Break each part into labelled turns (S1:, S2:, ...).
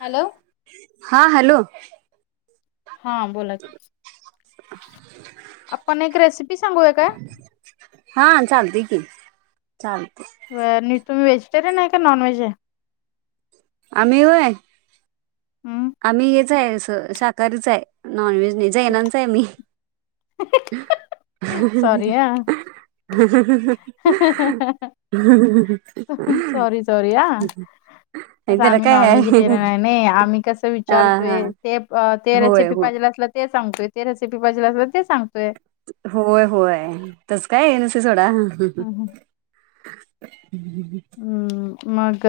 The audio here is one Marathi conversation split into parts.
S1: हॅलो
S2: हा हॅलो [inaudible]
S1: हा बोला की [inaudible] आपण एक रेसिपी सांगूया काय
S2: [inaudible] चालतंय
S1: तुम्ही व्हेजिटेरियन आहे का नॉन व्हेज आहे
S2: आमि व्हय
S1: हम्म
S2: आम्ही हेच आहे असं शाकाहारीच आहे नॉनव्हेज नाही
S1: तेच
S2: जैनांचा आहे मी
S1: सॉरी हा सॉरी सॉरी हा
S2: [inaudible] [inaudible]
S1: कसं
S2: त्याला
S1: आम्ही
S2: काय आहे
S1: नॉनव्हेजीटेरियन आहे आम्ही कस असं
S2: हा हा
S1: वाचारतेय [unintelligible]
S2: होय
S1: रेसिपी
S2: होय
S1: पाहिजे असल तेचं सांगतोय ते रेसिपी पाजे असल ते सांगतोय
S2: होय-होय तस काय ये [unintelligible] नुस सोडा.
S1: हम्म
S2: हम् [unintelligible]
S1: मग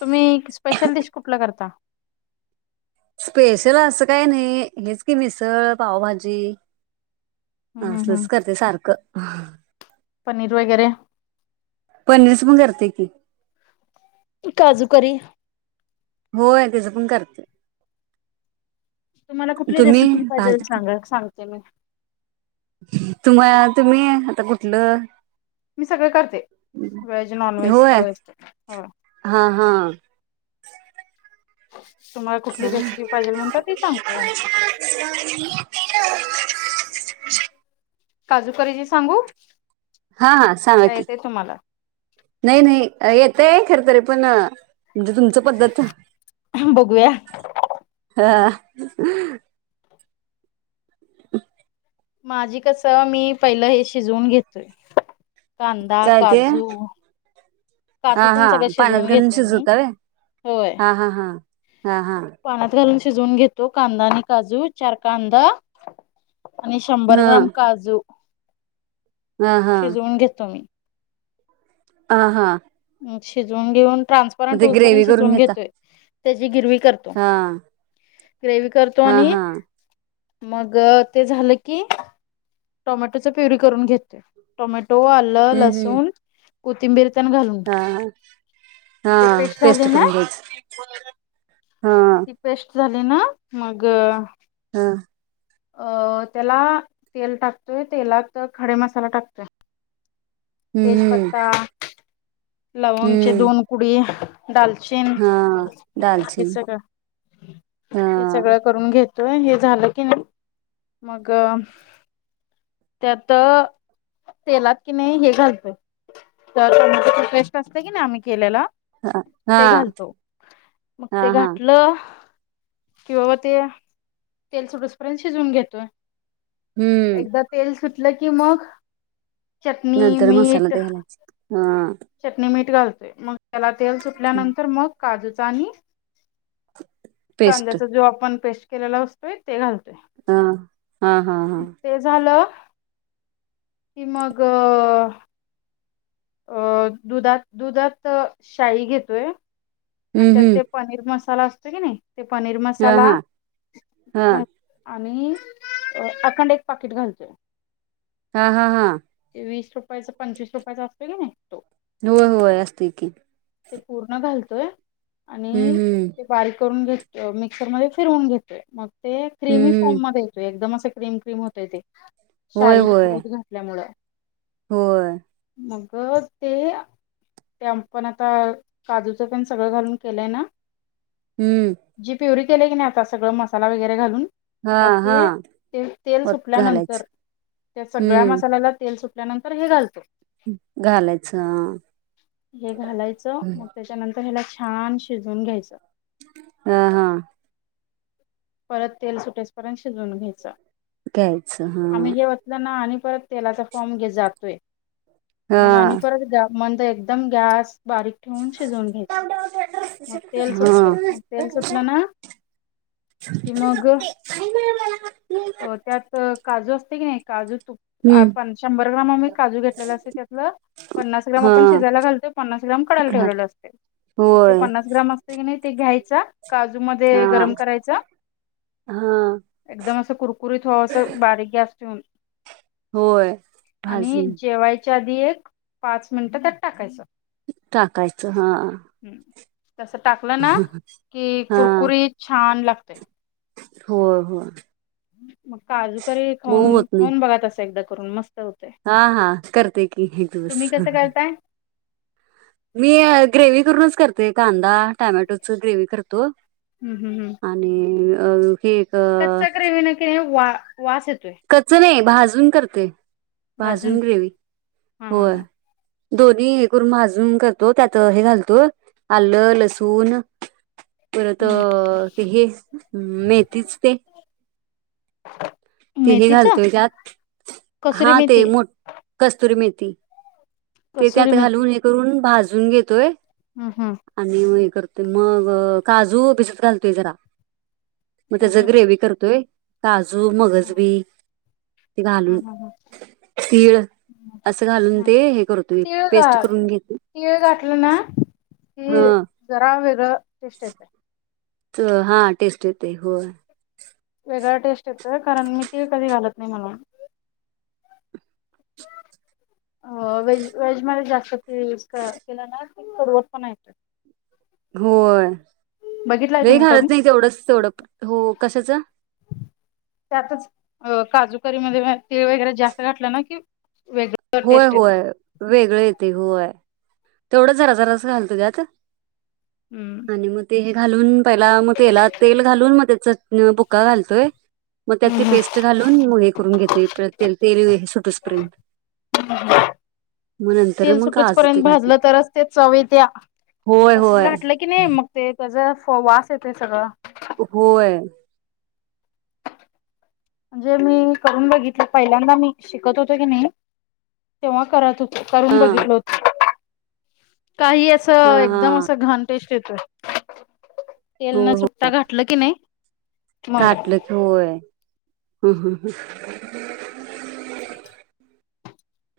S1: तुम्ही स्पेशल डिश कुठला करता
S2: स्पेशल असं काही नाही हेच की मिसळ पावभाजी. अ
S1: हम्म हम्म
S2: असलच
S1: हम्म
S2: करते सारखं
S1: पनीर वगैरे.
S2: पणिस पण करते की.
S1: काजू करी,
S2: होय तेचं पण करते.
S1: तुम्हाला कुठली
S2: तुम्ही
S1: रेसिपी पाहिजेल
S2: भाजी
S1: सांगा सांगते मी,
S2: [inaudible] तुम्हा तुम्ही आता कुठलं
S1: मी सगळें करते व्हेज नॉन व्हेज
S2: होय
S1: सगळं असत होय
S2: हा! हा!
S1: तुम्हाला कुठली रेसिपी पाहिजेल म्हणता ती सांगतो. काजू करीची सांगु
S2: हा-हा सांगा कि नाही-नाही येतय खरंतरी पण म्हणजे तुमच पद्धत [inaudible]
S1: बघूया
S2: हा, [inaudible] अ [inaudible]
S1: माझी कस मी पहिलं हे शिजवून घेतोय. [inaudible] कांदा,
S2: काय ते
S1: काजू,
S2: हा
S1: काजूतेन
S2: हा
S1: सगळं
S2: पाण्यात
S1: शिजवून
S2: घालून
S1: घेतोय मी
S2: शिजवता व्हय
S1: होय,
S2: हा हा हा हा हा
S1: पाण्यात घालून शिजवून घेतो कांदा आणि काजू चार कांदा आणि
S2: ह
S1: शंभर ग्राम काजू,
S2: हा हा
S1: शिजवून घेतो मी,
S2: आ हा,
S1: शिजून घेऊन
S2: मग
S1: ट्रान्सफरंट
S2: ते
S1: होऊस
S2: ग्रेवी करून
S1: शिजून
S2: घेता
S1: घेतोय तेची गिरवी, करतो
S2: हा,
S1: ग्रेवी करतो
S2: हा
S1: आणि
S2: हा
S1: मग ते झालं की टाॅमॅटोच प्युरी करून घेतोय टाॅमे [unintelligible] आलं
S2: हम्म हम्म
S1: लसून कथिंबीर तेन घाल
S2: हा- हा [inaudible]
S1: झाली
S2: पेस्ट
S1: ना
S2: करून घज [inaudible]
S1: ती पेस्ट झाली ना मग
S2: हा,
S1: अ त्याला तेल टाकतोय तेलात खडे मसाला टाकतोय
S2: हम्म हम्म
S1: तेजपत्ता, [inaudible] लवंगचे
S2: हम्म
S1: दोन कुडी, [inaudible] दालचीन
S2: हा
S1: हे
S2: दालचीन
S1: सगळं,
S2: हा
S1: हे सगळं करून घेत. [unintelligible] त्यात तेलात की नाही, हे [unintelligible]
S2: हा
S1: ते घालतो. मग
S2: हा
S1: ते
S2: हा
S1: घातलं किंवा ते तेल सोडस पर्यंत शिजवून घेतोय
S2: हम्म
S1: एकदा तेल सुटलं, की मग चटणी
S2: तर मसाला
S1: मीठ
S2: ते घालायचेत. ह
S1: चटणी, मीठ घालतोय, मग त्याला तेल सुटल्यानंतर, मग काजूचा, आणि [inaudible]
S2: पेस्ट
S1: कांद्याचा जो, आपण पेस्ट केलेला असतोय ते घालतो.
S2: ह. हा! हा! हा.
S1: कि, मग अ अ, दुधात, दुधात शाई घेतोय आणि
S2: हम्म
S1: त्यात
S2: हम्म
S1: ते पनीर मसाला असतो की, नाही? पनीर
S2: हा
S1: मसाला
S2: हा हा
S1: घातला आणि अ अखंड एक पाकिट घालतो.
S2: हा. हा. हा.
S1: वीस रुपयाचा पंचवीस रुपयाचा असतो की नाही तो.
S2: होय होय असते की
S1: ते पूर्ण घालतोय
S2: हम्म
S1: आणि
S2: हम्म
S1: ते बारीक करून घेत अ मिक्सर मध्ये फिरवून घेतोय मग ते क्रीमी
S2: हम्म हम्म
S1: फॉर्म मधे येतोयएकदमच ते क्रीम क्रीम होत, ते
S2: होय
S1: शाई
S2: होय
S1: दूध घेतल्यामुळं
S2: होय.
S1: अगं ते [unintelligible] अ काजू [unintelligible] ते सगळ घालून केले ना
S2: हम्म
S1: जी प्युरीक केले की नाही आता सगळं मसाला वगैरे घालून.
S2: हा
S1: त्यात
S2: हा
S1: की तेल
S2: वत
S1: सुटल्या नंतर
S2: घालायचं
S1: ते सगळ्या
S2: हम्म
S1: मसाला ते सुट त्यानंतर हे घालतो.
S2: घालायचं अ
S1: हा मग त्याच्यानंतर छान शिजवून घ्यायचं.
S2: ह. हा.
S1: परत तेल सुटेसपर्यंत शिजवून घ्यायच.
S2: घ्यायचं हा
S1: आम्ही घेवतलं ना आणि परत तेलाचा फॉर्म घे जातोय
S2: हा
S1: मग आणि
S2: हा
S1: परत मंद एकदम गॅस बारीक ठेवून शिजवून घ्यायच मग तेल सुटतय मग तेल सुटलं ना [unintelligible] कि मग अ त्यात काजू असते की नई काजू
S2: हम्म
S1: आपण शंभर ग्रॅम म मी काजू घेतलेले असतं त्यातलं पन्नास ग्रॅम
S2: हा
S1: आपण शिजायला घालतो. पन्नास ग्रॅम एकदम कडायला
S2: घाल
S1: ठेवलेलं असते. मग ते
S2: होय
S1: पन्नास ग्राम असते की नाही ते घ्यायचा. काजूमध्ये
S2: हा
S1: गरम करायचा. घ्यायचं
S2: हा
S1: एकदम असं कुरकुरीत व्हावस बारीक गॅस ठेऊन.
S2: होयभाजून.
S1: त्यातली एक पाच मिनिटे त्यात टाकायचं.
S2: टाकायचं हा
S1: तस टाकलं ना की कुरकुरीत छान लागतंया
S2: हो होय.
S1: मग काजूकरी
S2: मऊ
S1: खाऊन
S2: होत नाही
S1: खाऊन बघाा तस असं एकदा करून मस्त होतय.
S2: हा हा करते की इथूस
S1: तुम्ही
S2: ह
S1: कसं करताय?
S2: मी ग्रेव्ही करूनच करते. कांदा, टमॅटोचं ग्रेव्ही करतो.
S1: हम् हम् हम्
S2: आणि अ हे अ,
S1: कच्चा ग्रेव्हि निका वा वास येतो.
S2: कच्च नाही भाजून करते भाजून ग्रेव्ही
S1: हा हा
S2: होय.
S1: हा
S2: दोन्ही हे करून भाजून करतो त्यात हे घालतो आलं लसूण परत
S1: हम्म
S2: ते हे मेथितीच ते तीही
S1: मेथीच?
S2: घालतोय त्यात
S1: कसुरी
S2: हा ते
S1: मेथी.
S2: मो कस्तुरी मेथी ते
S1: कसुरी
S2: त्यात
S1: मेथी
S2: घालून हे करून भाजून घेतोय
S1: हम्म हम्म.
S2: आणि हय ते मग काजू बिसत घालतोय जरा मग
S1: हम्
S2: त्याचा
S1: हम हम.
S2: ग्रेवी करतोय काजू मगजबी घालून
S1: हम् हम
S2: तीळ
S1: हम
S2: असं घालून
S1: हम
S2: ते हे करतो एक
S1: तीळ
S2: पेस्ट
S1: घा
S2: करून घेतो. ह
S1: कि जरा वगरे टेस्ट येते
S2: तर हा टेस्ट येते हो
S1: वेगळा टेस्ट येतोय कारण मी तिळकधी घालत नाही म्हणून अ व्हेज व्हेज मध्ये जास्त ते तुज क केलाना कि कडुवट पणा येतो.
S2: होय
S1: बघितलाय
S2: लई
S1: तुम्ही करून?
S2: घालत नाही तेवढंच तेवढं हो कशाचं
S1: त्यातच अ काजूकरी मध्ये तिळ वगैरे जास्त घातलं ना कि
S2: होय. होय. वेगळ येते होय. तेवढा जरा जरासा घालतो घ्या तीळ.
S1: हम्म.
S2: आणि मग ते हे घालून पहिला मग तेला तेल घालून मग त्याच - - न पुक्का घालतोय. मग त्यात
S1: हम्म
S2: ते
S1: हम्म.
S2: पेस्ट घालून मग हे करून घेते ते तेल सुटूसपर्यंत मग नंतर
S1: तेल
S2: मग काजु
S1: सुटूचपर्यंत
S2: तेन
S1: भाजलं
S2: घालतोयं.
S1: तरच ते चवीत्या तसच
S2: होय
S1: घटलं की नाही मग ते तेज - - वास येतोय सगळा - -
S2: होय.
S1: म्हणजे मी करून बघितलं पहिल्यांदा मी शिकत होतो की नाही तेव्हा करत हो - - करून
S2: हा
S1: बघितलं होत. काही
S2: हा
S1: असं
S2: हा
S1: एकदम असं घाण टेस्ट येतयं. तेल न सुट्टा घाठलं कीनी
S2: घातलकी व्हयं हम् हम् ह्.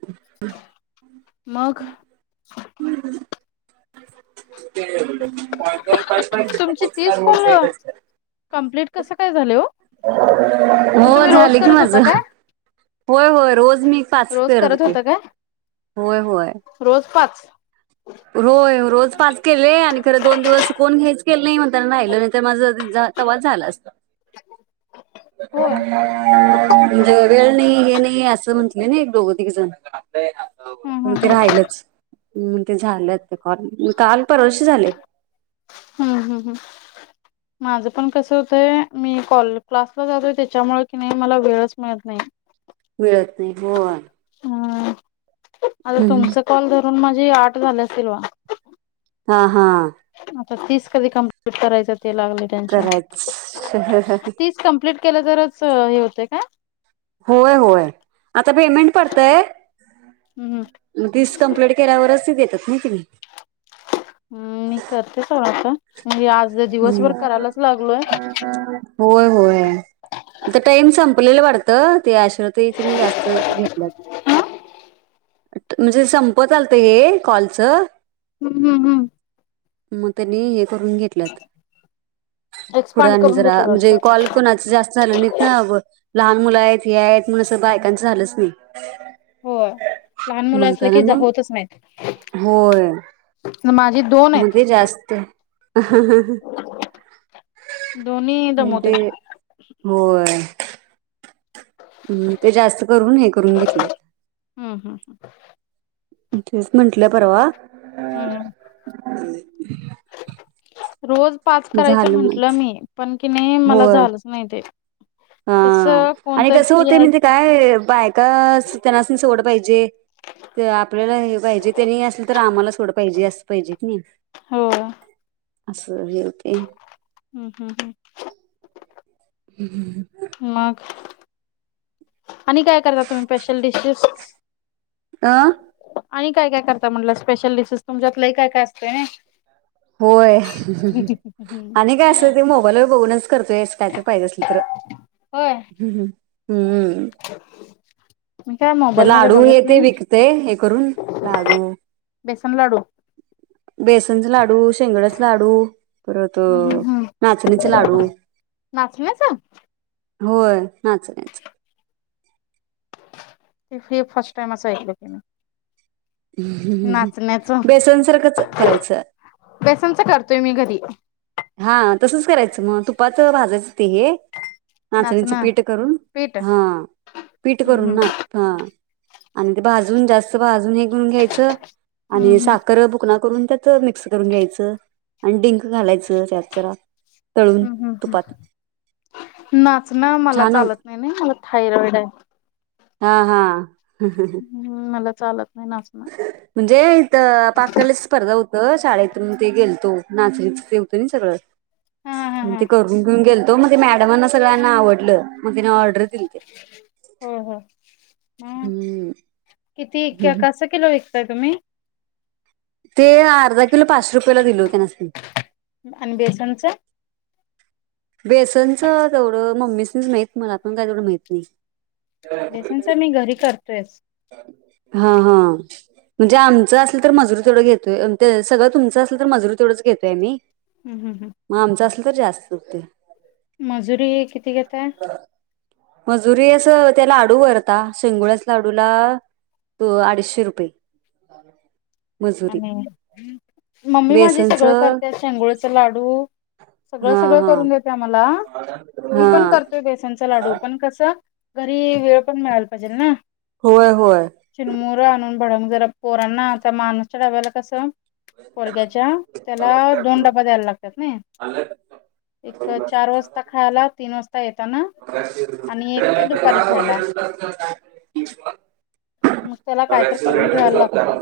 S2: ह्म.
S1: मग.
S2: [inaudible] [unintelligible]
S1: तुमची तीस कॉल कंप्लीट कसं काय झाले हो?
S2: हो
S1: मग तुम्ही रोज
S2: झाली की
S1: करत
S2: माझ.
S1: होता काय?
S2: होय, होय. रोज मी पाच
S1: रोज
S2: करत होतो.
S1: होता काय?
S2: होय, होय.
S1: रोज पाच
S2: होय. रोज पाच केले आणि खरं दोन दिवस कोण घेच केले नाही म्हणताना राहिलं नाही तर माझं तवाचं झाल असत.
S1: हो.
S2: म्हणजे वेळ नाही हे नाही असं म्हंटलंय ना एक दोघं तीघ जण.
S1: हम्म
S2: ते
S1: हम्म हम्म
S2: राहिलच. ते झाल्यात कॉल काल परवा दिवशी झालेयं.
S1: हम्म, हम्म, हम्म. माझं पण कसं होतय मी कॉल क्लासला जातोय. त्याच्यामुळे की नाही मला वेळच मिळत नाही.
S2: मिळत नाही होय.
S1: ह आता तुमच कॉल धरून माझी आठ झालं असतील बघा.
S2: हा, हा.
S1: आता तीस कधी कम्प्लीट करायचं? ते लागले टेनशन.
S2: करायच
S1: तीस कम्प्लीट केलं तरच हे होते काय?
S2: होय, होय. आता पेमेंट पडतय
S1: हम्म
S2: तीस कंप्लीट केल्यावरच ते देत्यात.
S1: हम्. मी करते सोडा आता मी आज दिवसभर
S2: हम्म
S1: करायलाच लागलोय.
S2: होय होय आता टाइम संपले - - लेला वाटत त्या ऐश्वर्या ताई त्यांनी जास्त घेतल्यात. म्हणजे संपत आलत हे कॉलचं
S1: हम्म, हम्म, हम्म.
S2: मग त्यांनी हे करून घेतल्यात. पुढ
S1: एक्सपांड
S2: आणि
S1: करून
S2: जरा
S1: घेतलं
S2: म्हणजे
S1: वाटतं
S2: कॉल कोणाच जास्त झालं नाहित ना अ लहान - - मुलं आहेत हे आहेत म्हणून अस बायकांचं झालंच नाही.
S1: होय लहान मुलं असलं
S2: म्हणताना
S1: की जा
S2: मग
S1: होतच नाहीत
S2: होय
S1: माझी दोन आहेत
S2: मते जास्त
S1: दोन्ही
S2: म ते
S1: दमवत्यात
S2: होय. म ते जास्त करून हे करून घेतल्यात.
S1: हम्म हम्म हम्म.
S2: तेेच म्हटलं परवा
S1: हम्म
S2: [unintelligible]
S1: रोज पाच
S2: मग
S1: करायचं
S2: झालं मग
S1: म्हंटलं मी पण कीनी मला
S2: होय
S1: झालंच नाही ते
S2: हा
S1: कसं
S2: आणि
S1: कोणतर
S2: कसं
S1: फ्री
S2: होतय
S1: आहे
S2: माहितीय काय? बायका स त्यनासनी सवड पाहिजे. जे ते आपल्याला हे पाहिजे तरी असल तर आम्हालाच थोड पाहिजे अस पाहिजे कणी
S1: हो हम्म
S2: अस हे होतंय
S1: हम्म हम्म हम्म.
S2: [unintelligible]
S1: मग आणि काय करता तुम्ही स्पेशल डिशेश?
S2: आ
S1: आणि काय काय करता म्हटलं स्पेशल डिशेस, तुमच्यात लय काय काय असतय नई.
S2: होय. आणि काय असं ते मोबाईलवर बघूनच करतोय असं काय तर पाहिजे असलं तर.
S1: होय.
S2: हम्म हम्म.
S1: मी काय मोबाईल मध्ये बघत
S2: ते
S1: नाही.
S2: विकते हे करून
S1: बेसन लाडू
S2: बेसनच लाडू, शेंगदाण्याच लाडू, परत
S1: हम्म हम्म हम्म.
S2: नाचणीच लाडू
S1: नाचण्याचं
S2: होय नाचण्याचं
S1: ते फे फर्स्ट टाईमच ऐकलय तीन
S2: बेसनसारखंच करायचं
S1: बेसनच करतोय मी घरी
S2: हा तसच करायचं म तुपात भाजायचं ते हे नाचणीचं
S1: नाचणं
S2: पीठ करून,
S1: पीठ
S2: हा पीठ करून
S1: हम्म हम्म
S2: ना हा आणि ते भाजून जास्त भाजून हे करून घ्यायचं आणि
S1: हम्म
S2: साखर भुकणा करून त्यात मिक्स करून घ्यायचं आणि डिंक घालायचं त्यात जरा तळून
S1: हम्म हम्म
S2: तुपात
S1: हम्म. नाचणं मला
S2: छान होत
S1: चालत नाही नई मला थायरॉइड हाय.
S2: हा हा.
S1: हम्म मला चालत नाही नाचणं.
S2: म्हणजे इथं पाककलेच स्पर्धा हो त शाळेतून ते गेलतो नाचणीचं ते होत नई सगळं
S1: हा हा
S2: म
S1: हा
S2: ते करून घेऊन गेलतो मग ते मॅडमांना सगळ्यांना आवडलं मग त्यांनी ऑर्डर दिलते.
S1: हम्म हम्म म
S2: हम्म
S1: किती क कसं किलो विक त तुम्ही
S2: ते अर्धा किलो पाचशे रुपयाला दिलो त्यनासणी
S1: आणि बेसनच?
S2: बेसनचं तेवढं मम्मीसनी च माहित मला पण काय तेवढं माहित नाही.
S1: बेसनच मी घरी करतोयच.
S2: हा हा. म्हणजे आमचं असल तर मजूर तेवढ घेतोय त सगळं तुमचं असलं तर मजुरी तेवढच घेतोय मी
S1: हम्म हम्म हम्म.
S2: त जास्त हुतय
S1: मजुरी किती घेताय?
S2: मजुरी अस त्या लाडू वर आता शेंगुळ्याच लाडू तुला तू अडीचशे रुपये मजुरी
S1: आणि मम्मी माझी
S2: बेसनच
S1: सगळं करत्या शेंगुळ्याच लाडू सगळं
S2: हा
S1: सगळं
S2: हा
S1: करून देत्या मला मी
S2: हा
S1: पण करतोय बेसनचा लाडू पण कसं घरी वेळ पण मिळायला पाहिजेल ना.
S2: होय होय
S1: चिरमुर आणून भडंग जरा पोरांना आता माणसच्या डाब्याला कसं पोरग्याच्या त्याला दोन डबा द्यायला लागतात ना एक चार वाजता खायला तीन वाजता येता ना
S2: [unintelligible] [unintelligible]
S1: मग त्याला कायतरी करून ठेवायला लागतंय.